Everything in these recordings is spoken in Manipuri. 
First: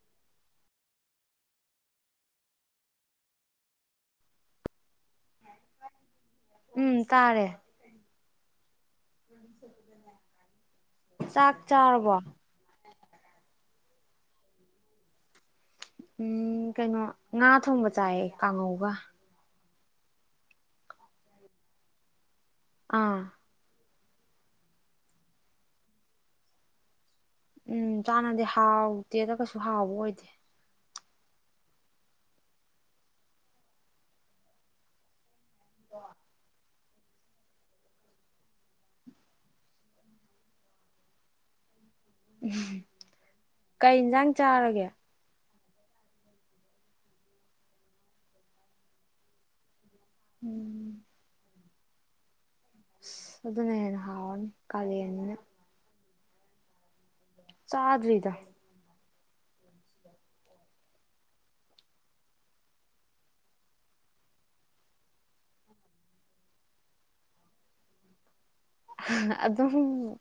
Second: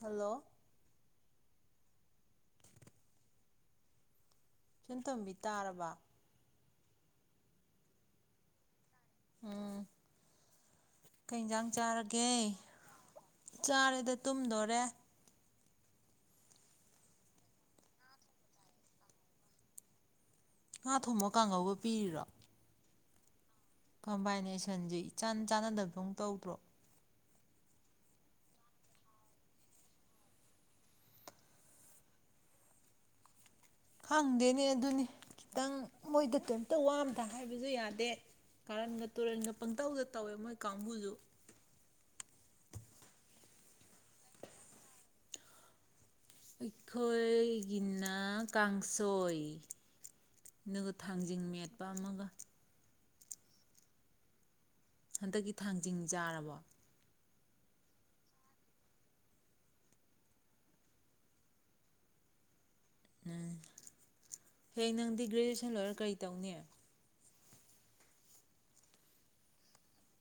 ꯍꯜꯂꯣ꯫ ꯏꯆꯟ ꯇꯣꯝꯕꯤ ꯇꯥꯔꯕ꯫ ꯎꯝ ꯇꯥꯔꯦ꯫ ꯌꯨꯝ ꯎꯝ ꯁꯦꯝꯕꯗꯅꯦ ꯀꯩ ꯆꯥꯛ ꯏꯟꯖꯥꯡ ꯆꯥꯔꯕꯣ꯫ ꯆꯥꯔꯒꯦ ꯆꯥꯔꯦꯗ ꯇꯨꯝꯗꯣꯔꯦ꯫ ꯎꯝ ꯀꯩꯅꯣ ꯉꯥ ꯊꯣꯡꯕ ꯆꯥꯏ ꯀꯥꯡꯒꯧꯒ꯫ ꯉꯥ ꯊꯣꯡꯕ ꯀꯥꯡꯒꯧꯒ ꯄꯤꯔꯤꯔꯣ꯫ ꯑꯥ꯫ ꯀꯝꯕꯥꯏꯅꯦꯁꯟꯖꯦ ꯏꯆꯥꯟ ꯆꯥꯟꯅꯗꯕꯗꯧ ꯇꯧꯗ꯭ꯔꯣ꯫ ꯎꯝ ꯆꯥꯟꯅꯗꯦ ꯍꯥꯎꯇꯦꯗ ꯀꯩꯁꯨ ꯍꯥꯎꯕ ꯑꯣꯏꯗꯦ꯫ ꯍꯪꯗꯦꯅꯦ ꯑꯗꯨꯅꯤ꯫ ꯇꯪ ꯃꯣꯏꯗ [unintelligible] ꯇ ꯋꯥ ꯑꯃꯇ ꯍꯥꯏꯕꯖꯨ ꯌꯥꯗꯦ ꯀꯥꯔꯟꯒ ꯇꯨꯔꯟꯒ ꯄꯪꯇꯧꯗ ꯇꯧꯋꯦ ꯃꯣꯏ ꯀꯥꯡꯕꯨꯖꯨ꯫ ꯀꯩ ꯏꯟꯖꯥꯡ ꯆꯥꯔꯒꯦ꯫ ꯑꯩꯈꯣꯏꯒꯤꯅ ꯀꯥꯡꯁꯣꯏ꯫ ꯅꯨ ꯎꯝ ꯊꯥꯡꯖꯤꯡ ꯃꯦꯠ ꯑꯃꯒ ꯑꯗꯨꯅ ꯍꯦꯟꯅ ꯍꯥꯎꯔꯅꯤ꯫ ꯀꯥꯂꯦꯟꯅꯤꯅ ꯍꯟꯗꯛꯀꯤ ꯊꯥꯡꯖꯤꯡ꯫ ꯆꯥꯔꯕꯣ꯫ ꯆꯗꯔꯤꯗ꯫ ꯎꯝ ꯍꯌꯦꯡ ꯅꯪꯗꯤ ꯒ꯭ꯔꯦꯖꯨꯑꯦꯁꯟ ꯂꯣꯏꯔ ꯀꯔꯤ ꯇꯧꯅꯤ꯫ ꯑꯗꯨꯝ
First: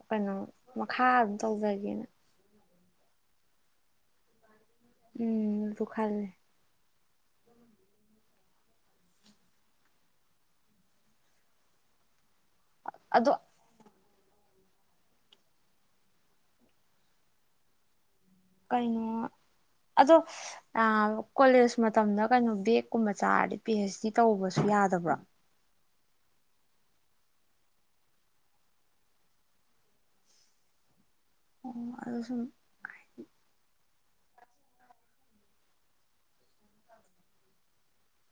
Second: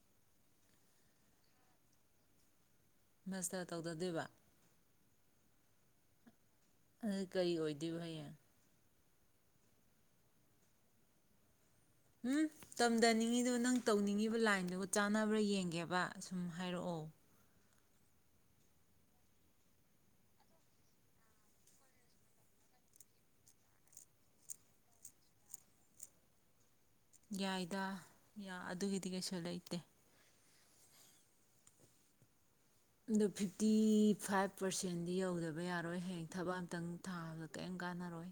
ꯀꯩꯅꯣ ꯃꯈꯥ ꯑꯗꯨꯝ ꯇꯧꯗꯒꯦꯅ ꯃꯁꯇ ꯇꯧꯗꯗꯣꯏꯕ ꯎꯝ ꯇ ꯈꯜꯦ ꯑꯥ ꯀꯔꯤ ꯑꯣꯏꯗꯣꯏꯕ ꯍꯌꯦꯡ ꯎꯝ ꯑꯗꯣ ꯇꯝꯊꯅꯤꯡꯉꯤꯗꯣ ꯅꯪ ꯇꯧꯅꯤꯡꯉꯤꯕ ꯑꯗꯨꯕꯨ ꯂꯥꯏꯟꯗꯨꯒ ꯆꯥꯟꯅꯕ꯭ꯔꯥ ꯌꯦꯡꯒꯦꯕ ꯑꯁꯨꯝ ꯍꯥꯏꯔꯛꯑꯣ ꯀꯩꯅꯣ ꯑꯗꯣ ꯇꯥꯑꯣ ꯀꯣꯂꯦꯖ ꯃꯇꯝꯗ ꯀꯩꯅꯣ ꯕꯦꯒꯀꯨꯝꯕ ꯆꯥꯔꯗꯤ ꯄꯤ ꯑꯩꯩꯆ ꯗꯤ ꯇꯧꯕꯁꯨ ꯌꯥꯗꯕ꯭ꯔꯥ ꯌꯥꯏꯗ ꯑꯗꯨꯒꯤꯗꯤ ꯀꯩꯁꯨ ꯂꯩꯇꯦ ꯑꯣ ꯑꯗꯨ ꯁꯨꯝ ꯑꯗꯨ ꯐꯤꯐꯇꯤ ꯐꯥꯏꯚ ꯄꯥꯔꯁꯦꯟꯗꯤ ꯌꯧꯗꯕ ꯌꯥꯔꯣꯏ ꯍꯌꯦꯡ ꯊꯕꯛ ꯑꯝꯇꯡ ꯊꯥꯕꯗ ꯀꯔꯤꯝ ꯀꯥꯟꯅꯔꯣꯏ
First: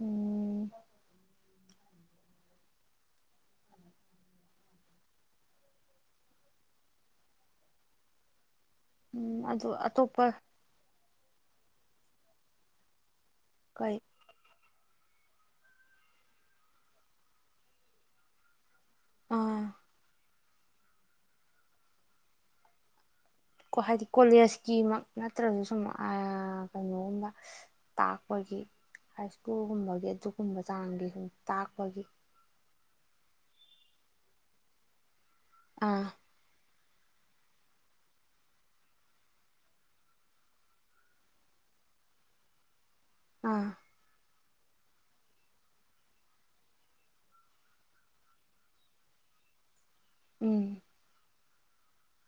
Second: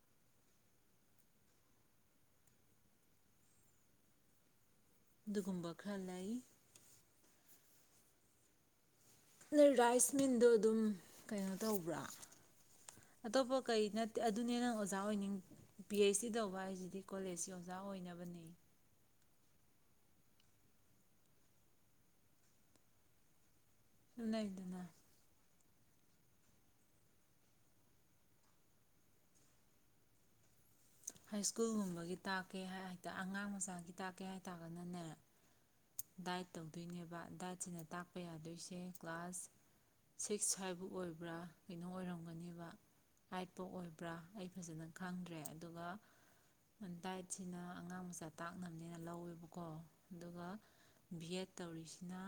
ꯎꯝ ꯗꯨꯒꯨꯝꯕ ꯈꯔꯂꯏ ꯎꯝ ꯑꯗꯨ ꯅꯣꯏ ꯔꯥꯏꯁ ꯑꯇꯣꯞꯄ ꯃꯤꯟꯗ ꯑꯗꯨꯝ ꯀꯩꯅꯣ ꯇꯧꯕ꯭ꯔꯥ ꯑꯇꯣꯞꯄ ꯀꯩ ꯅꯠꯇꯦ ꯑꯗꯨꯅꯦ ꯅꯡ ꯍꯧꯖꯥ ꯆꯥ ꯑꯣꯏꯅꯤꯡ ꯄꯤ ꯑꯩꯆ ꯗꯤ ꯇꯧꯕ ꯍꯥꯏꯁꯤꯗꯤ ꯀꯣꯂꯦꯖꯀꯤ ꯑꯣꯖꯥ ꯑꯣꯏꯅꯕꯅꯤ ꯑꯥ ꯀꯣ ꯍꯥꯏꯗꯤ ꯁꯨꯝ ꯂꯩꯗꯅ ꯀꯣꯂꯦꯖꯀꯤꯃꯛ ꯅꯠꯇ꯭ꯔꯒꯁꯨ ꯎꯝ ꯑꯌꯥ ꯀꯩꯅꯣꯝꯕ ꯇꯥꯛꯄꯒꯤ ꯍꯥꯏ ꯁ꯭ꯀꯨꯜꯒꯨꯝꯕꯒꯤ ꯑꯗꯨꯒꯨꯝꯕ ꯆꯥꯡꯒꯤ ꯁꯨꯃ ꯇꯥꯛꯄꯒꯤ ꯇꯥ ꯑꯉꯥꯡ ꯃꯆꯥꯒꯤ ꯇꯥꯛꯀꯦ ꯍꯥꯏꯇꯥꯔꯒꯥꯅꯅꯦ ꯑꯥ ꯗꯥꯏꯠ ꯇꯧ ꯇꯨꯏꯅꯦꯕ ꯗꯥꯏꯠꯁꯤꯅ ꯇꯥꯛꯄ ꯌꯥꯗꯣꯏꯁꯦ ꯀ꯭ꯂꯥꯁ ꯁꯤꯛ ꯁꯨꯋꯥꯏ ꯑꯣꯏꯕ꯭ꯔꯥ ꯀꯩꯅꯣ ꯑꯣꯏꯔꯝꯒꯅꯦꯕ ꯍꯥꯏꯠꯄꯧ ꯑꯥ ꯑꯣꯏꯕ꯭ꯔꯥ ꯑꯩ ꯐꯖꯅ ꯈꯪꯗ꯭ꯔꯦ ꯑꯗꯨꯒ ꯗꯥꯏꯠꯁꯤꯅ ꯑꯉꯥꯡ ꯃꯆꯥ ꯇꯥꯛꯅꯕꯅꯦꯅ ꯂꯧꯋꯦꯕꯀꯣ ꯎꯝ ꯌꯩꯠ ꯇꯧꯔꯤꯁꯤꯅ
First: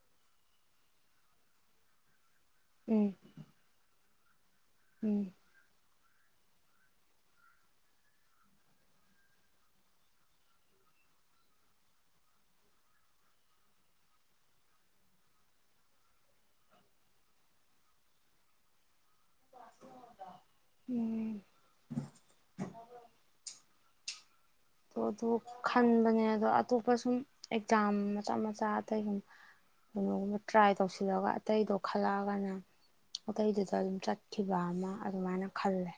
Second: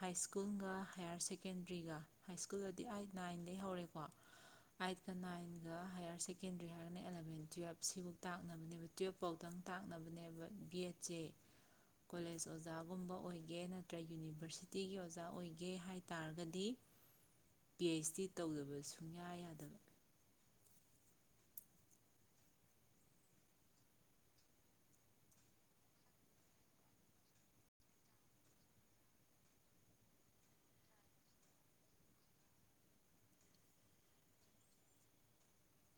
ꯍꯥꯏ ꯁ꯭ꯀꯨꯜꯒ ꯍꯥꯏꯌꯔ ꯁꯦꯀꯦꯟꯗꯔꯤꯒ ꯍꯥꯏ ꯁ꯭ꯀꯨꯜꯗꯗꯤ ꯎꯝ ꯑꯥꯏꯠ ꯅꯥꯏꯟꯗꯩ ꯍꯧꯔꯦ ꯄꯥ ꯑꯩꯏꯠ ꯀꯥ ꯎꯝ ꯅꯥꯏꯟꯒ ꯍꯥꯌꯔ ꯁꯦꯀꯦꯟꯗ꯭ꯔꯤ ꯍꯥꯏꯔꯒꯅꯥ ꯑꯦꯂꯚꯦꯟ ꯇꯨꯋꯜꯞ ꯁꯤꯐꯥꯎ ꯇꯥꯛꯅꯕꯅꯦꯕ ꯇꯨꯌꯦꯜꯐꯥꯎꯗꯪ ꯇꯥꯛꯅꯕꯅꯦꯕ ꯕꯤ ꯑꯦꯗꯁꯦ ꯀꯣꯂꯦꯁ ꯑꯣꯖꯥꯒꯨꯝꯕ ꯑꯣꯏꯒꯦ ꯅꯠꯇ꯭ꯔ ꯌꯨꯅꯤꯚꯔꯁꯤꯇꯤꯒꯤ ꯑꯣꯖꯥ ꯑꯣꯏꯒꯦ ꯍꯥꯏꯇꯥꯔꯒꯗꯤ ꯄꯤ ꯑꯩꯆ ꯗꯤ ꯇꯧꯗꯕ ꯁꯨꯡ ꯌꯥꯏ ꯎꯝ ꯇꯣ ꯑꯗꯨ ꯈꯟꯕꯅꯦ ꯑꯗꯣ ꯑꯇꯣꯞꯄ ꯁꯨꯝ ꯑꯦꯛꯖꯥꯝ ꯃꯆꯥ ꯃꯆꯥ ꯑꯇꯩ ꯍꯨꯝ ꯀꯩꯅꯣꯒꯨꯝꯕ ꯇ꯭ꯔꯥꯏ ꯇꯧꯁꯤꯜꯂꯒ ꯑꯇꯩꯗꯣ ꯈꯜꯂꯛꯑꯒꯅ ꯑꯇꯩꯗꯨꯗ ꯑꯗꯨꯝ ꯆꯠꯈꯤꯕ ꯑꯃ ꯑꯗꯨꯃꯥꯏꯅ ꯈꯜꯂꯦ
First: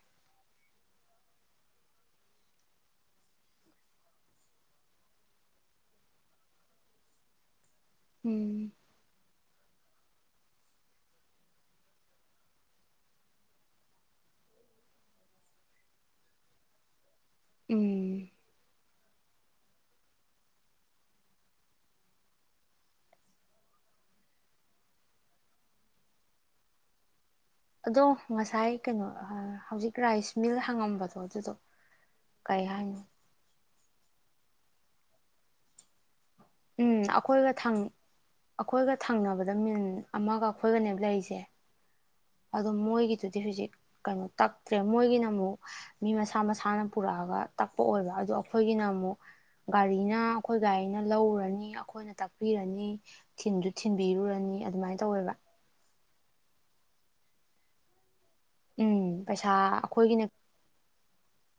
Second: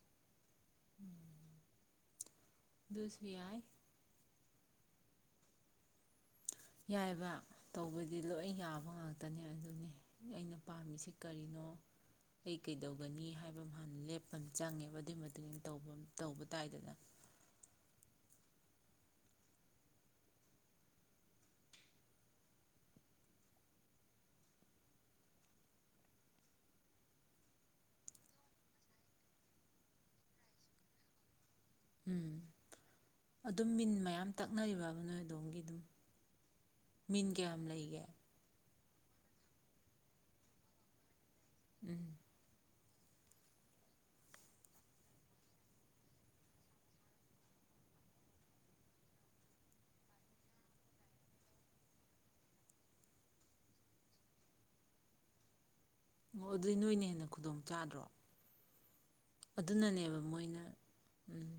ꯑꯗꯨꯁꯨ ꯌꯥꯏ ꯌꯥꯏꯕ ꯇꯧꯕꯩꯗꯤ ꯂꯣꯏ ꯎꯝ ꯌꯥꯕ ꯉꯥꯛꯇꯅꯤ ꯑꯗꯨ ꯑꯗꯨꯅꯤ ꯑꯩꯅ ꯄꯥꯝꯃꯤꯁꯤ ꯀꯔꯤꯅꯣ ꯑꯩ ꯀꯩꯗꯧꯒꯅꯤ ꯍꯥꯏꯕ ꯍꯟ ꯂꯦꯞꯄ ꯑꯃ ꯆꯪꯉꯦꯕ ꯑꯗꯨꯒꯤ ꯃꯇꯨꯡꯏꯅ ꯇꯧꯕꯥ ꯑꯃ ꯇꯧꯕ ꯇꯥꯏꯗꯅ ꯎꯝ ꯑꯗꯣ ꯉꯁꯥꯏ ꯀꯩꯅꯣ ꯑꯍꯥ ꯍꯧꯖꯤꯛ ꯔꯥꯏꯁ ꯃꯤꯜ ꯍꯪꯉꯝꯕꯗꯣ ꯑꯗꯨꯗꯣ ꯎꯝ ꯀꯩ ꯍꯥꯏꯅꯣ ꯑꯗꯨꯝ ꯃꯤꯟ ꯃꯌꯥꯝ ꯇꯛꯅꯔꯤꯕ ꯅꯣꯏ ꯑꯗꯣꯝꯒꯤ ꯑꯗꯨꯝ ꯎꯝ ꯃꯤꯟ ꯑꯈꯣꯏꯒ ꯀꯌꯥꯝ ꯊꯪ ꯂꯩꯒꯦ ꯑꯈꯣꯏꯒ ꯊꯪꯅꯕꯗ ꯃꯤꯟ ꯑꯃꯒ ꯑꯈꯣꯏꯒꯅꯦꯕ ꯂꯩꯔꯤꯁꯦ ꯎꯝ ꯑꯗꯣ ꯃꯣꯏꯒꯤꯗꯨꯗꯤ ꯍꯧꯖꯤꯛ ꯀꯩꯅꯣ ꯇꯛꯇ꯭ꯔꯦ ꯃꯣꯏꯒꯤꯅ ꯑꯃꯨꯛ ꯃꯤ ꯃꯁꯥ ꯃꯁꯥꯅ ꯄꯨꯔꯛꯑꯒ ꯇꯛꯄ ꯑꯣꯏꯕ ꯑꯗꯣ ꯑꯈꯣꯏꯒꯤꯅ ꯑꯃꯨꯛ ꯒꯥꯔꯤꯅ ꯑꯈꯣꯏ ꯒꯥꯔꯤꯅ ꯂꯧꯔꯨꯔ ꯑꯈꯣꯏꯅ ꯇꯥꯛꯄꯤꯔꯅꯤ ꯊꯤꯟꯁꯨ ꯊꯤꯟꯕꯤꯔꯨꯔꯅꯤ ꯑꯗꯨꯃꯥꯏ ꯇꯧꯋꯦꯕ ꯑꯣ ꯑꯗꯨꯏ ꯅꯣꯏꯅ ꯍꯦꯟꯅ ꯈꯨꯗꯣꯡ ꯆꯥꯗ꯭ꯔꯣ ꯎꯝ ꯄꯩꯁꯥ ꯑꯗꯨꯅꯅꯦꯕ ꯑꯈꯣꯏꯒꯤꯅ ꯃꯣꯏꯅ ꯎꯝ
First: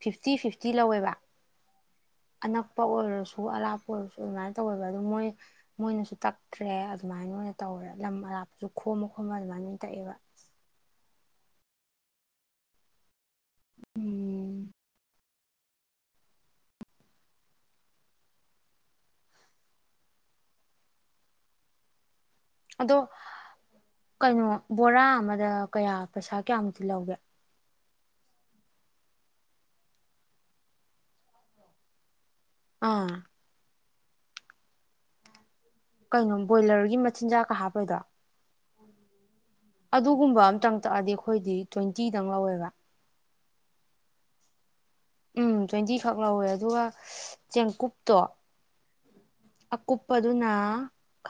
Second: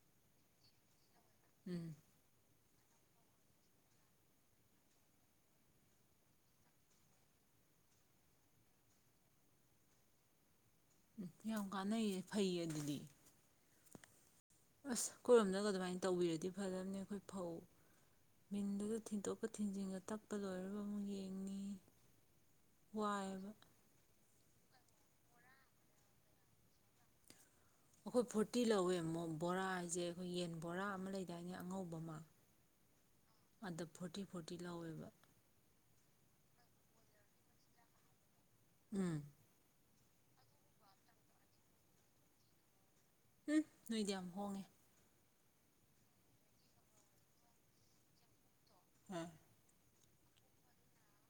ꯐꯤꯐꯇꯤ ꯐꯤꯐꯇꯤ ꯂꯧꯋꯦꯕ? ꯎꯝ ꯑꯅꯥꯛꯄ ꯑꯣꯏꯔꯁꯨ ꯑꯔꯥꯞꯄ ꯑꯣꯏꯔꯁꯨ ꯑꯗꯨꯃꯥꯏꯅ ꯇꯧꯋꯦꯕ ꯑꯗꯨ ꯃꯣꯏ ꯃꯣꯏꯅꯁꯨ ꯇꯛꯇ꯭ꯔꯦ ꯑꯗꯨꯃꯥꯏꯅ ꯑꯣꯏꯅ ꯇꯧꯔꯦ꯫ ꯂꯝ ꯑꯔꯥꯞꯄꯁꯨ ꯈꯣꯝꯃ ꯈꯣꯝꯃ ꯑꯗꯨꯃꯥꯏꯅ ꯑꯣꯏꯅ ꯇꯛꯑꯦꯕ꯫ ꯎꯝ ꯌꯥꯝ ꯀꯥꯟꯅꯩꯌꯦ ꯐꯩꯌꯦ ꯑꯗꯨꯗꯤ ꯎꯝ ꯑꯁ ꯈꯣꯏꯔꯣꯝꯗꯒ ꯑꯗꯨꯃꯏ ꯇꯧꯕꯤꯔꯗꯤ ꯐꯦꯗꯝꯅꯦ ꯑꯈꯣꯏ ꯐꯧ, ꯃꯤꯟꯗꯨꯗ ꯊꯤꯟꯇꯣꯛꯀ ꯊꯤꯟꯖꯤꯟꯒ ꯇꯛꯄ ꯂꯣꯏꯔꯕ ꯑꯃꯨꯛ ꯌꯦꯡꯅꯤ ꯑꯗꯣ ꯋꯥꯏꯌꯦꯕ ꯀꯩꯅꯣ ꯕꯣꯔꯥ ꯑꯃꯗ ꯀꯌꯥ ꯄꯩꯁꯥ ꯀꯌꯥꯃꯨꯛꯇꯤ ꯂꯧꯒꯦ? ꯑꯈꯣꯏ ꯐꯣꯔꯇꯤ ꯂꯧꯋꯦ ꯃꯣ ꯕꯣꯔꯥ ꯍꯥꯏꯁꯦ ꯑꯩꯈꯣꯏ ꯌꯦꯟ ꯕꯣꯔꯥ ꯑꯃ ꯂꯩꯗꯥꯏꯅꯦ ꯑꯉꯧꯕ ꯑꯃ ꯑꯥ ꯑꯗ ꯐꯣꯔꯇꯤ ꯐꯣꯔꯇꯤ ꯂꯥꯎꯋꯦꯕ꯫ ꯀꯩꯅꯣ ꯕꯣꯏꯂꯔꯒꯤ ꯃꯆꯤꯟꯖꯥꯛꯀ ꯍꯥꯞꯄꯩꯗꯣ? ꯎꯝ ꯑꯗꯨꯒꯨꯝꯕ ꯑꯝꯇꯪ ꯇꯛꯑꯗꯤ ꯑꯈꯣꯏꯗꯤ ꯇ꯭ꯋꯦꯟꯇꯤꯗꯪ ꯂꯧꯋꯦꯕ ꯎꯝ ꯅꯣꯏꯗꯤ ꯌꯥꯝ ꯍꯣꯡꯉꯦ꯫ ꯎꯝ ꯇ꯭ꯋꯦꯟꯇꯤꯈꯛ ꯂꯧꯋꯦ ꯑꯗꯨꯒ [unintelligible] ꯆꯦꯡꯀꯨꯞꯇꯣ ꯑꯀꯨꯞ ꯄꯗꯨꯅ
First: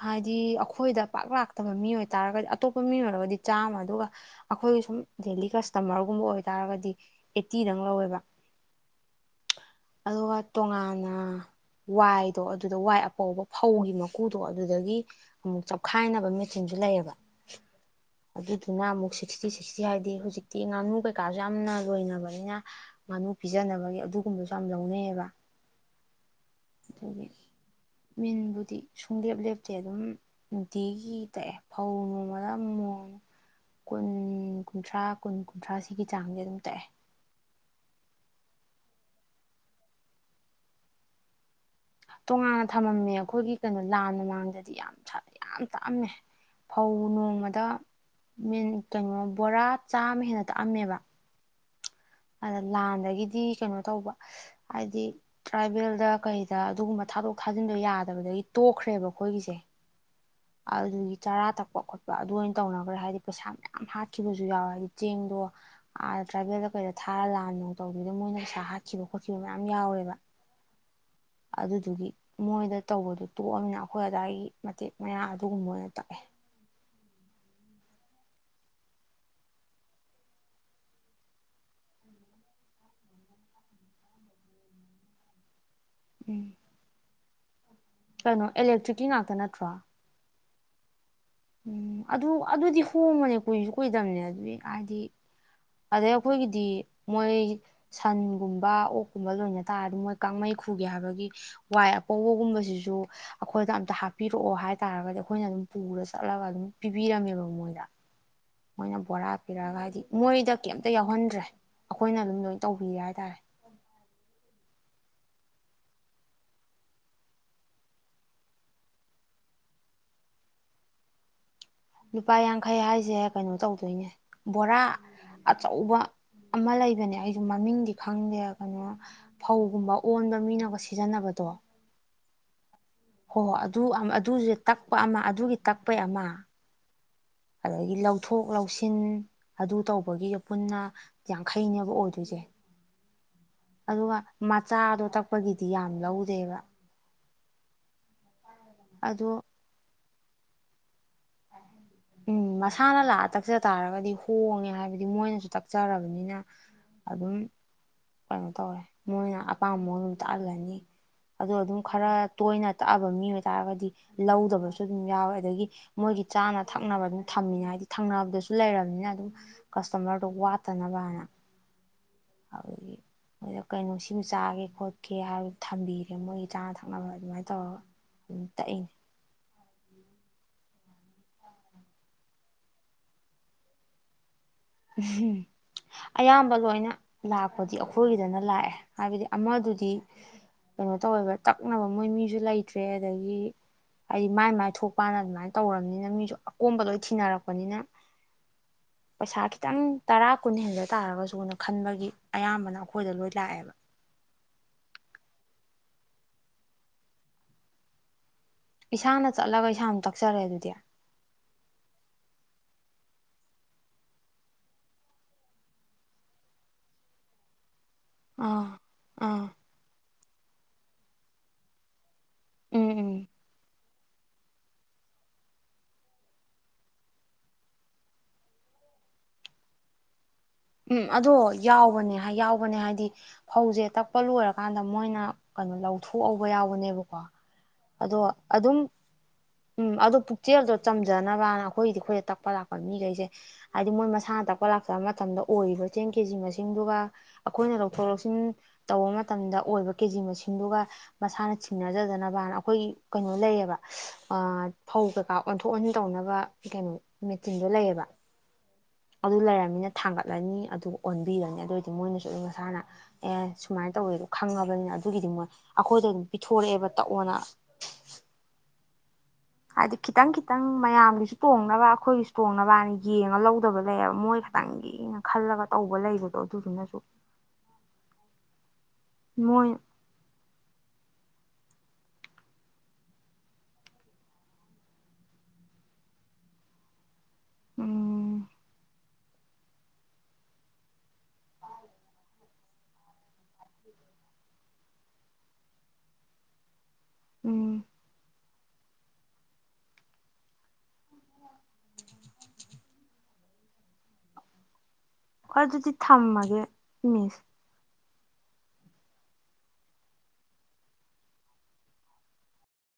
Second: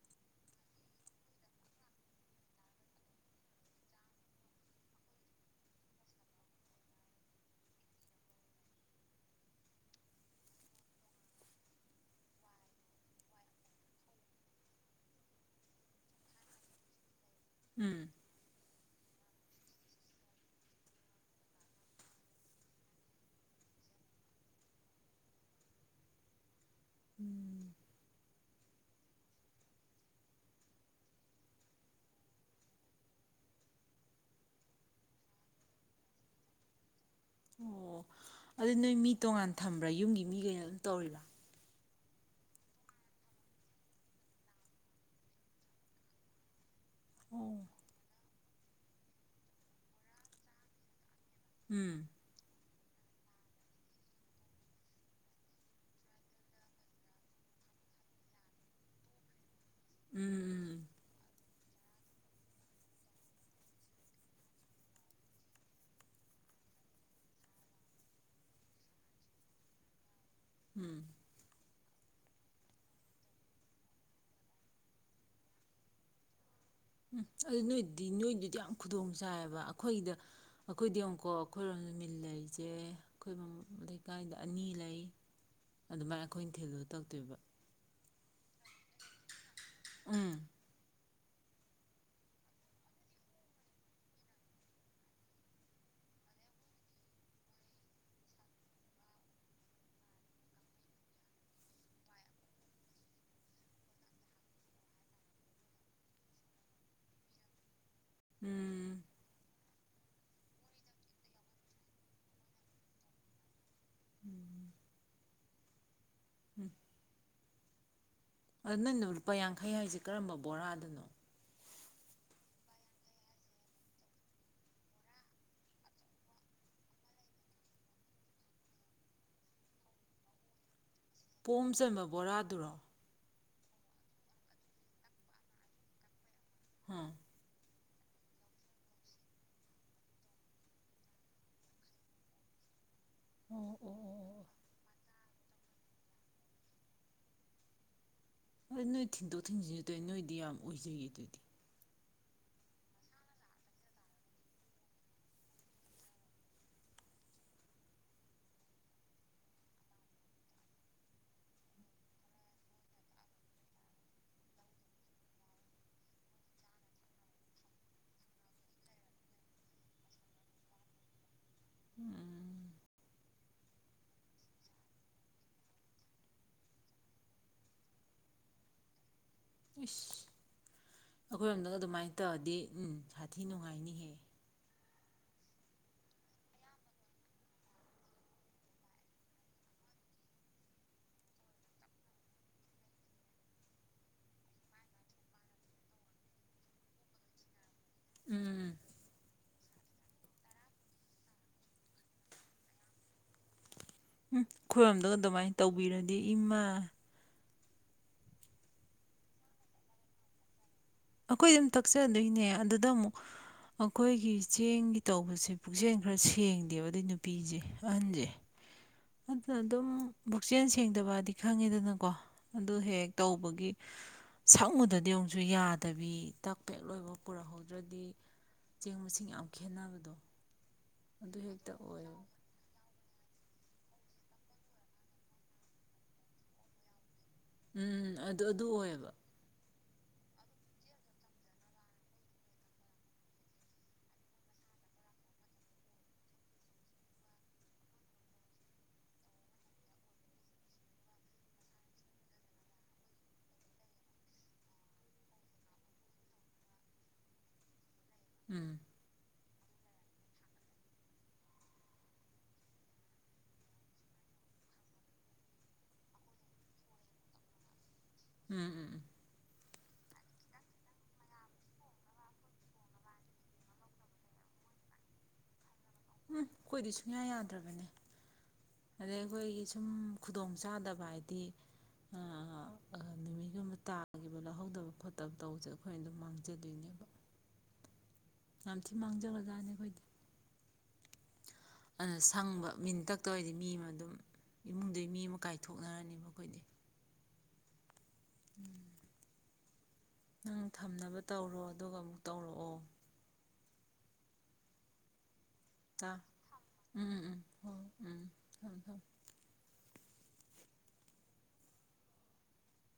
ꯍꯥꯏꯗꯤ ꯑꯈꯣꯏꯗ ꯄꯥꯛ ꯂꯥꯛꯇꯕ ꯃꯤ ꯑꯣꯏꯇꯥꯔꯒ ꯑꯇꯣꯞꯄ ꯃꯤ ꯑꯣꯏꯔꯒꯗꯤ ꯆꯥꯃꯥ ꯑꯗꯨꯒ ꯑꯈꯣꯏꯒꯤ ꯁꯨꯝ ꯗꯦꯂꯤ ꯀꯁꯇꯃꯔꯒꯨꯝꯕ ꯑꯣꯏꯇꯥꯔꯒꯗꯤ ꯑꯦꯠꯇꯤꯗꯪ ꯂꯧꯋꯦꯕ꯫ ꯑꯗꯨꯒ ꯇꯣꯉꯥꯟꯅ ꯋꯥꯏꯗꯣ ꯑꯗꯨꯗ ꯋꯥꯏ ꯑꯄꯧꯕ ꯐꯧꯒꯤ ꯃꯀꯨꯗꯣ ꯑꯗꯨꯗꯒꯤ ꯑꯃꯨꯛ ꯆꯞꯈꯥꯏꯅꯕ ꯃꯦꯆꯤꯟꯁꯨ ꯂꯩꯌꯦꯕ꯫ ꯎꯝ ꯑꯗꯨꯅ ꯑꯃꯨꯛ ꯁꯤꯛꯁ꯭ꯇꯤ ꯁꯤꯛꯁ꯭ꯇꯤ ꯍꯥꯏꯗꯤ ꯍꯧꯖꯤꯛꯇꯤ ꯉꯥꯅꯨ ꯀꯩꯀꯥꯁꯨ ꯌꯥꯝꯅ ꯂꯣꯏꯅꯕꯅꯤꯅ ꯉꯥꯅꯨ ꯄꯤꯖꯅꯕꯒꯤ ꯑꯗꯨꯒꯨꯝꯕꯁꯨ ꯌꯥꯝ ꯂꯧꯅꯩꯌꯦꯕ ꯑꯗꯨꯒꯤ ꯎꯝ ꯃꯤꯟꯕꯨ ꯗꯤ ꯁꯨꯡꯂꯦꯞ ꯂꯦꯞꯇꯦ ꯑꯗꯨꯝ ꯅꯨꯡꯇꯤꯒꯤ ꯇꯛꯑꯦ꯫ ꯐꯧ ꯅꯣꯡꯃꯗ ꯃꯣꯟ ꯀꯨꯟ ꯀꯨꯟꯊ꯭ꯔꯥ ꯀꯨꯟ ꯀꯨꯟꯊ꯭ꯔꯥ ꯁꯤꯒꯤ ꯆꯥꯡꯗꯤ ꯑꯗꯨꯝ ꯇꯛꯑꯦ꯫ ꯑꯣ ꯑꯗꯨ ꯅꯣꯏ ꯃꯤ ꯇꯣꯉꯥꯟ ꯊꯝꯕ꯭ꯔꯥ? ꯌꯨꯝꯒꯤ ꯃꯤꯒꯩꯅ ꯑꯗꯨꯝ ꯇꯧꯔꯤꯔ? ꯇꯣꯉꯥꯟꯅ ꯊꯝꯃꯝꯃꯦ ꯑꯈꯣꯏꯒꯤ ꯀꯩꯅꯣ ꯂꯥꯟ ꯃꯃꯥꯡꯗꯗꯤ ꯌꯥꯝ [unintelligible] ꯌꯥꯝ ꯇꯥꯛꯑꯝꯃꯦ꯫ ꯐꯧ ꯑꯣ ꯅꯣꯡꯃꯗꯥ ꯃꯤꯟ ꯀꯩꯅꯣ ꯕꯣꯔꯥ ꯆꯥꯃ ꯍꯦꯟꯅ ꯇꯛꯑꯝꯃꯦꯕ ꯎꯝ ꯑꯗ ꯂꯥꯟꯗꯒꯤꯗꯤ ꯀꯩꯅꯣ ꯇꯧꯕ, ꯍꯥꯏꯗꯤ ꯇ꯭ꯔꯥꯏꯕꯦꯜꯗ ꯀꯩꯗ ꯑꯗꯨꯒꯨꯝꯕ ꯊꯥꯗꯣꯛ ꯊꯥꯖꯤꯟꯗꯣ ꯌꯥꯗꯕꯗꯒꯤ ꯇꯣꯛꯈ꯭ꯔꯦꯕ ꯈꯣꯏꯒꯤꯁꯦ꯫ ꯎꯝ ꯑꯗꯨꯒꯤ ꯆꯔꯥ ꯊꯛ ꯄꯣꯛ ꯈꯣꯠꯄ ꯑꯗꯨ ꯑꯣꯏꯅ ꯇꯧꯅꯈ꯭ꯔꯦ ꯍꯥꯏꯗꯤ ꯄꯩꯁꯥ ꯃꯌꯥꯝ ꯍꯥꯠꯈꯤꯕꯁꯨ ꯌꯥꯎꯋꯦ ꯍꯥꯏꯗꯤ ꯆꯦꯡꯗꯣ ꯑꯥ ꯇ꯭ꯔꯥꯏꯕꯦꯜꯗ ꯀꯩꯗ ꯊꯥꯔ ꯂꯥꯟꯅꯨ ꯇꯧꯗꯗ ꯃꯣꯏꯅ ꯄꯩꯁꯥ ꯍꯥꯠꯈꯤꯕ ꯈꯣꯠꯈꯤꯕ ꯃꯌꯥꯝ ꯌꯥꯎꯋꯦꯕ꯫ ꯎꯝ ꯑꯗꯨꯗꯨꯒꯤ ꯃꯣꯏꯗ ꯇꯧꯕꯗꯨꯣ ꯇꯣꯛꯑꯝꯅꯤꯅ ꯑꯈꯣꯏ ꯑꯗꯥꯏꯒꯤ ꯃꯇꯦꯛ ꯃꯌꯥ ꯑꯗꯨꯒꯨꯝꯕ ꯑꯣꯏꯅ ꯇꯛꯑꯦ꯫ ꯎꯝ ꯑꯗꯨ ꯅꯣꯏꯗꯤ ꯅꯣꯏꯗꯨꯗꯤ ꯌꯥꯝ ꯈꯨꯗꯣꯡ ꯆꯥꯏꯌꯦꯕ ꯑꯈꯣꯏꯒꯤꯗ ꯑꯩꯈꯣꯏꯗꯤ ꯌꯦꯡꯑꯣꯀꯣ ꯑꯈꯣꯏꯔꯣꯝꯗ ꯃꯤꯜ ꯂꯩꯁꯦ ꯑꯈꯣꯏ ꯃꯃꯥꯡ [unintelligible] ꯂꯩꯀꯥꯏꯗ ꯑꯅꯤ ꯂꯩ ꯑꯗꯨꯃꯥꯏ ꯎꯝ ꯑꯈꯣꯏꯅ ꯊꯤꯜꯂ ꯇꯛꯇꯣꯏꯕ ꯀꯩꯅꯣ ꯑꯦꯂꯦꯛꯇ꯭ꯔꯤꯛꯀꯤ ꯉꯥꯛꯇ ꯅꯠꯇ꯭ꯔꯣ? ꯎꯝ ꯎꯝ ꯑꯗꯨ ꯑꯗꯨꯗꯤ ꯍꯣꯃꯅꯦ ꯀꯨꯏꯁꯨ ꯀꯨꯏꯗꯝꯕꯅꯦ ꯑꯗꯨꯗꯤ ꯍꯥꯏꯗꯤ ꯑꯗꯩ ꯑꯩꯈꯣꯏꯒꯤꯗꯤ ꯃꯣꯏ ꯁꯟꯒꯨꯝꯕ ꯑꯣꯛꯀꯨꯝꯕ ꯂꯣꯏꯅ ꯇꯥꯔꯗꯤ ꯃꯣꯏ ꯀꯥꯡꯃꯩ ꯈꯨꯒꯦ ꯍꯥꯏꯕꯒꯤ ꯋꯥꯏ ꯑꯄꯧꯕꯒꯨꯝꯕꯁꯤꯁꯨ ꯑꯩꯈꯣꯏꯗ ꯑꯝꯇ ꯍꯥꯞꯄꯤꯔꯛꯑꯣ ꯍꯥꯏꯇꯥꯔꯒꯗꯤ ꯑꯩꯈꯣꯏꯅ ꯑꯗꯨꯝ ꯄꯨꯔ ꯆ ꯆꯠꯂꯒ ꯑꯗꯨꯝ ꯄꯤꯕꯤꯔꯝꯃꯦꯕ ꯃꯣꯏꯗ ꯃꯣꯏꯅ ꯎꯝ ꯕꯣꯔꯥ ꯄꯤꯔꯛꯑꯒ ꯍꯥꯏꯗꯤ ꯃꯣꯏꯗ ꯀꯩꯝꯇ ꯌꯥꯎꯍꯟꯗ꯭ꯔꯦ ꯑꯩꯈꯣꯏꯅ ꯑꯗꯨꯝ ꯂꯣꯏ ꯇꯧꯕꯤꯔ ꯍꯥꯏꯇꯥꯔꯦ ꯎꯝ ꯑꯗꯨ ꯅꯪꯅꯣ ꯂꯨꯄꯥ ꯌꯥꯡꯈꯩ ꯍꯥꯏꯁꯦ ꯀꯔꯝꯕ ꯕꯣꯔꯥꯗꯅꯣ ꯂꯨꯄꯥ ꯌꯥꯡꯈꯩ ꯍꯥꯏꯁꯦ ꯀꯩꯅꯣ ꯇꯧꯗꯣꯏꯅꯦ ꯕꯣꯔꯥ ꯑꯆꯧꯕ ꯑꯃ ꯂꯩꯕꯅꯦ ꯑꯩꯁꯨ ꯃꯃꯤꯡꯗꯤ ꯈꯪꯗꯦ ꯀꯩꯅꯣ ꯐꯧꯒꯨꯝꯕ ꯑꯣꯟꯕ ꯃꯤꯅꯒ ꯁꯤꯖꯤꯟꯅꯕꯗꯣ ꯄꯣꯝ ꯆꯟꯕ ꯕꯣꯔꯥꯗ ꯊꯔꯣꯡ ꯍꯣ ꯍ ꯑꯗꯨ ꯑꯗꯨꯁꯦ ꯇꯛꯄ ꯑꯃ ꯑꯗꯨꯒꯤ ꯇꯛꯄꯩ ꯑꯃ ꯍꯥ ꯑꯗꯒꯤ ꯂꯧꯊꯣꯛ ꯂꯧꯁꯤꯟ ꯑꯗꯨ ꯇꯧꯕꯒꯤꯁꯨ ꯄꯨꯟꯅ ꯌꯥꯡꯈꯩꯅꯦꯕ ꯑꯣꯏꯗꯣꯏꯁꯦ ꯑꯣ ꯑꯣ ꯑꯗꯨꯒ ꯑꯣ ꯃꯆꯥꯗꯣ ꯇꯛꯄ ꯀꯄꯒꯤꯗꯤ ꯌꯥꯝ ꯂꯧꯗꯦꯕ ꯍꯣꯏ ꯅꯣꯏ ꯑꯗꯣ ꯊꯤꯟꯗꯣꯛ ꯊꯤꯟꯖꯤꯟꯠꯇꯣꯏ ꯅꯣꯏ ꯗꯤ ꯌꯥꯝ ꯑꯣꯏꯖꯗ ꯎꯝ ꯃꯁꯥꯅ ꯂꯥꯛꯑ ꯇꯛꯆ ꯇꯥꯔꯒꯗꯤ ꯍꯣꯡꯉꯦ ꯍꯥꯏꯕꯗꯤ ꯃꯣꯏꯅꯁꯨ ꯇꯛꯆꯔꯕꯅꯤꯅ ꯑꯗꯨꯝ ꯀꯩꯅꯣ ꯇꯧꯔꯦ ꯃꯣꯏꯅ ꯑꯄꯥꯝꯕ ꯃꯑꯣꯡꯗ ꯑꯗꯨꯝ ꯇꯥꯛꯍꯜꯂꯅꯤ ꯑꯗꯨꯣ ꯑꯗꯨꯝ ꯈꯔ ꯇꯣꯏꯅ ꯇꯛꯑꯕ ꯃꯤ ꯑꯣꯏ ꯇꯥꯔꯒꯗꯤ ꯂꯧꯗꯕꯁꯨ ꯑꯗꯨꯝ ꯌꯥꯎꯋꯦ ꯑꯗꯒꯤ ꯃꯣꯏꯒꯤ ꯆꯥꯅ ꯊꯛꯅꯕ ꯑꯗꯨꯝ ꯊꯝꯃꯤꯅ ꯍꯥꯏꯕꯗꯤ ꯊꯛꯅꯕꯗꯁꯨ ꯂꯩꯔꯕꯅꯤꯅ ꯑꯗꯨꯝ ꯀꯁꯇꯃꯔꯗꯣ ꯋꯥꯠꯇꯅꯕ ꯍꯥꯏꯅ ꯎꯝ ꯍꯧ ꯃꯣꯏꯗ ꯀꯩ ꯅꯨꯡꯁꯤꯃ ꯆꯥꯒꯦ ꯈꯣꯠꯀꯦ ꯍꯥꯏꯕ ꯊꯝꯕꯤꯈ꯭ꯔꯦ ꯃꯣꯏꯒꯤ ꯆꯥꯅ ꯊꯛꯅꯕ ꯑꯗꯨꯃꯥꯏꯅ ꯇꯧꯔꯒ ꯑꯗꯨꯝ ꯇꯛꯏꯅꯦ ꯏꯁꯁ ꯑꯩꯈꯣꯏꯔꯣꯝꯗꯪ ꯑꯗꯨꯃꯥꯏꯅ ꯇꯧꯔꯗꯤ ꯎꯝ ꯁꯥꯊꯤ ꯅꯨꯡꯉꯥꯏꯅꯤꯍꯦꯛ ꯎꯝ ꯑꯌꯥꯝꯕ ꯂꯣꯏꯅ ꯂꯥꯛꯄꯗꯤ ꯑꯩꯈꯣꯏꯒꯤꯗꯅ ꯂꯥꯛꯑꯦ ꯍꯥꯏꯕꯗꯤ ꯑꯃꯗꯨꯗꯤ ꯀꯩꯅꯣ ꯇꯧꯋꯦꯕ ꯇꯛꯅꯕ ꯃꯣꯏ ꯃꯤꯁꯨ ꯂꯩꯇ꯭ꯔꯦ ꯑꯗꯒꯤ ꯍꯥꯏꯗꯤ ꯃꯥꯏ ꯃꯥꯏ ꯊꯣꯛꯄꯅ ꯑꯗꯨꯃꯥꯏꯅ ꯇꯧꯅꯤꯅ ꯃꯤꯁꯨ ꯑꯀꯣꯝꯕ ꯂꯣꯏ ꯊꯤꯅꯔꯛꯄꯅꯤꯅ ꯎꯝ ꯁꯥꯠ ꯈꯤꯇꯪ ꯇꯔꯥ ꯀꯨꯟ ꯍꯦꯟꯖ ꯇꯥꯔꯒꯁꯨꯅ ꯈꯟꯕꯒꯤ ꯑꯌꯥꯝꯕꯅ ꯑꯩꯈꯣꯏꯗ ꯂꯣꯏ ꯂꯥꯛꯑꯦꯕ ꯎꯝ ꯈꯔꯣꯝꯗꯒ ꯑꯗꯨꯃꯥꯏꯅ ꯇꯧꯕꯤꯔꯗꯤ ꯏꯃꯥ ꯏꯁꯥꯅ ꯆꯠꯂꯒ ꯏꯁꯥꯅ ꯇꯛꯆꯔꯦ ꯑꯗꯨꯗꯤ ꯑꯩꯈꯣꯏ ꯑꯗꯨꯝ ꯇꯛꯆꯗꯣꯏꯅꯦ ꯑꯗꯨꯗ ꯑꯃꯨꯛ ꯑꯩꯈꯣꯏꯒꯤ ꯆꯦꯡꯒꯤ ꯇꯧꯕꯁꯦ ꯄꯨꯛꯆꯦꯜ ꯈꯔ ꯁꯦꯡꯗꯦꯕꯗꯩ ꯅꯨꯄꯤꯁꯦ ꯑꯪꯖꯤ ꯑ ꯑꯥ ꯑ ꯑꯗꯨꯝ ꯕꯨꯛꯆꯦꯟ ꯁꯦꯡꯗꯕꯗꯤ ꯈꯪꯉꯤꯗꯅꯀꯣ ꯑꯗꯨ ꯎꯝ ꯍꯦꯛ ꯎꯝ ꯇꯧꯕꯒꯤ ꯁꯛꯉꯨꯗꯗꯤ ꯑꯃꯨꯛꯁꯨ ꯌꯥꯗꯦ ꯇꯕꯤ ꯇꯛ ꯄꯦꯛ ꯂꯣꯏꯕ ꯄꯨꯔꯛꯍꯧꯗ꯭ꯔꯗꯤ ꯆꯦꯡ ꯃꯁꯤꯡ ꯌꯥꯝ ꯈꯦꯠꯅꯕꯗꯣ ꯎꯝ ꯑꯗꯣ ꯑꯗꯨ ꯍꯦꯛꯇ ꯌꯥꯎꯕꯅꯦ ꯑꯣꯏꯌꯦꯕ ꯍꯥꯏ ꯌꯥꯎꯕꯅꯦ ꯍꯥꯏꯗꯤ ꯐꯧꯁꯦ ꯇꯛꯄ ꯂꯣꯏꯔꯀꯥꯟꯗ ꯃꯣꯏꯅ ꯀꯩꯅꯣ ꯂꯧꯊꯣꯛꯍꯧꯕ ꯌꯥꯎꯕꯅꯦꯕꯀꯣ ꯎꯝ ꯑꯗꯣ ꯑꯗꯨ ꯑꯗꯨ ꯑꯗꯨꯝ ꯑꯣꯏꯌꯦꯕ ꯎꯝ ꯑꯗꯣ ꯄꯨꯛꯆꯦꯜꯗꯣ ꯆꯝꯖꯅꯕꯅ ꯑꯩꯈꯣꯏꯒꯤꯗꯤ ꯑꯩꯈꯣꯏꯗ ꯇꯛꯄ ꯂꯥꯛꯄ ꯃꯤꯈꯩꯁꯦ ꯍꯥꯏꯗꯤ ꯃꯣꯏ ꯃꯁꯥꯅ ꯇꯛꯄ ꯂꯥꯛꯆꯕ ꯃꯇꯝꯗ ꯑꯣꯏꯔꯤꯕ ꯆꯦꯡ ꯀꯦ ꯖꯤ ꯃꯁꯤꯡꯗꯨꯒ ꯑꯩꯈꯣꯏꯅ ꯂꯧꯊꯣꯛ ꯂꯧꯁꯤꯟ ꯇꯧꯕ ꯃꯇꯝꯗ ꯑꯣꯏꯕ ꯀꯦꯖꯤ ꯃꯁꯤꯡꯗꯨꯒ ꯃꯁꯥꯅ ꯤꯡꯅꯖꯗꯅꯕꯅ ꯑꯩꯈꯣꯏꯒꯤ ꯀꯩꯅꯣ ꯂꯩꯌꯦꯕ ꯐꯧ ꯀꯩꯀꯥ ꯑꯣꯟꯊꯣꯛ ꯑꯣꯟꯁꯤꯟ ꯇꯧꯅꯕ ꯀꯩꯅꯣ ꯃꯦꯆꯤꯟꯗꯣ ꯂꯩꯌꯦꯕ ꯎꯝ ꯑꯗꯨ ꯂꯩꯔꯅꯤꯅ ꯊꯥꯡꯒꯠꯂꯅꯤ ꯑꯗꯨꯒ ꯑꯣꯟꯕꯤꯔꯅꯤ ꯑꯗꯨꯑꯣꯏꯗꯤ ꯃꯣꯏꯅꯁꯨ ꯑꯗꯨꯝ ꯃꯁꯥꯅ ꯑꯦ ꯁꯨꯃꯥꯏꯅ ꯇꯧꯋꯦꯗ ꯈꯪꯉꯕꯅꯤꯅ ꯑꯗꯨꯒꯤꯗꯤ ꯃꯣꯏ ꯑꯩꯈꯣꯏꯗ ꯑꯗꯨꯝ ꯄꯤꯊꯣꯔꯛꯑꯦꯕ ꯇꯛꯑꯣꯅ ꯎꯝ ꯎꯝ ꯍꯥꯏꯗꯤ ꯈꯤꯇꯪ ꯈꯤꯇꯪ ꯃꯌꯥꯝꯒꯤꯁꯨ ꯇꯣꯡꯅꯕ ꯑꯩꯈꯣꯏꯒꯤꯁꯨ ꯇꯣꯡꯅꯕ ꯍꯥꯏꯅ ꯌꯦꯡꯉ ꯂꯧꯗꯕ ꯂꯩꯌꯦꯕ ꯃꯣꯏ ꯈꯈꯤꯇꯪꯒꯤꯅ ꯈꯜꯂꯒ ꯇꯧꯕ ꯎꯝ ꯂꯩꯕꯗꯣ ꯑꯩꯈꯣꯏꯗꯤ ꯑꯗꯨꯗꯨꯅꯁꯨ ꯁꯨꯡꯌꯥ ꯌꯥꯗ꯭ꯔꯕꯅꯦ ꯑꯗꯩ ꯑꯩꯈꯣꯏꯒꯤ ꯃꯣꯏ ꯁꯨꯝ ꯈꯨꯗꯣꯡ ꯆꯥꯗꯕ ꯍꯥꯏꯗꯤ ꯅꯨꯃꯤꯠꯒꯨꯝꯕ ꯇꯥꯈꯤꯕ ꯂꯧꯍꯧꯗꯕ ꯈꯣꯠꯇꯕ ꯇꯧꯕꯁꯦ ꯑꯩꯈꯣꯏꯅ ꯑꯗꯨꯝ ꯃꯥꯡꯖꯗꯣꯏꯅꯦꯕ ꯎꯝ ꯑ ꯃꯥꯡꯖꯕ ꯖꯥꯠꯅꯤ ꯑꯩꯈꯣꯏꯗꯤ ꯑꯗꯨꯅ ꯁꯪꯕ ꯃꯤꯟꯇꯛꯇ ꯑꯣꯏꯔꯗꯤ ꯃꯤ ꯑꯃ ꯑꯗꯨꯝ ꯏꯃꯨꯡꯗꯨ ꯃꯤ ꯑꯃ ꯀꯥꯏꯊꯣꯛꯅꯔꯅꯦꯕ ꯑꯩꯈꯣꯏꯗꯤ ꯎꯝ ꯅꯪ ꯊꯝꯅꯕ ꯇꯧꯔꯣ ꯑꯗꯨꯒ ꯑꯃꯨꯛ ꯇꯧꯔꯛꯑꯣ ꯍꯣꯏ ꯑꯗꯨꯗꯤ ꯇ ꯊꯝꯃꯒꯦ ꯎꯝ ꯎꯝ ꯃꯤꯁ ꯎꯝ ꯍꯣꯏ ꯎꯝ ꯊꯝ ꯊꯝ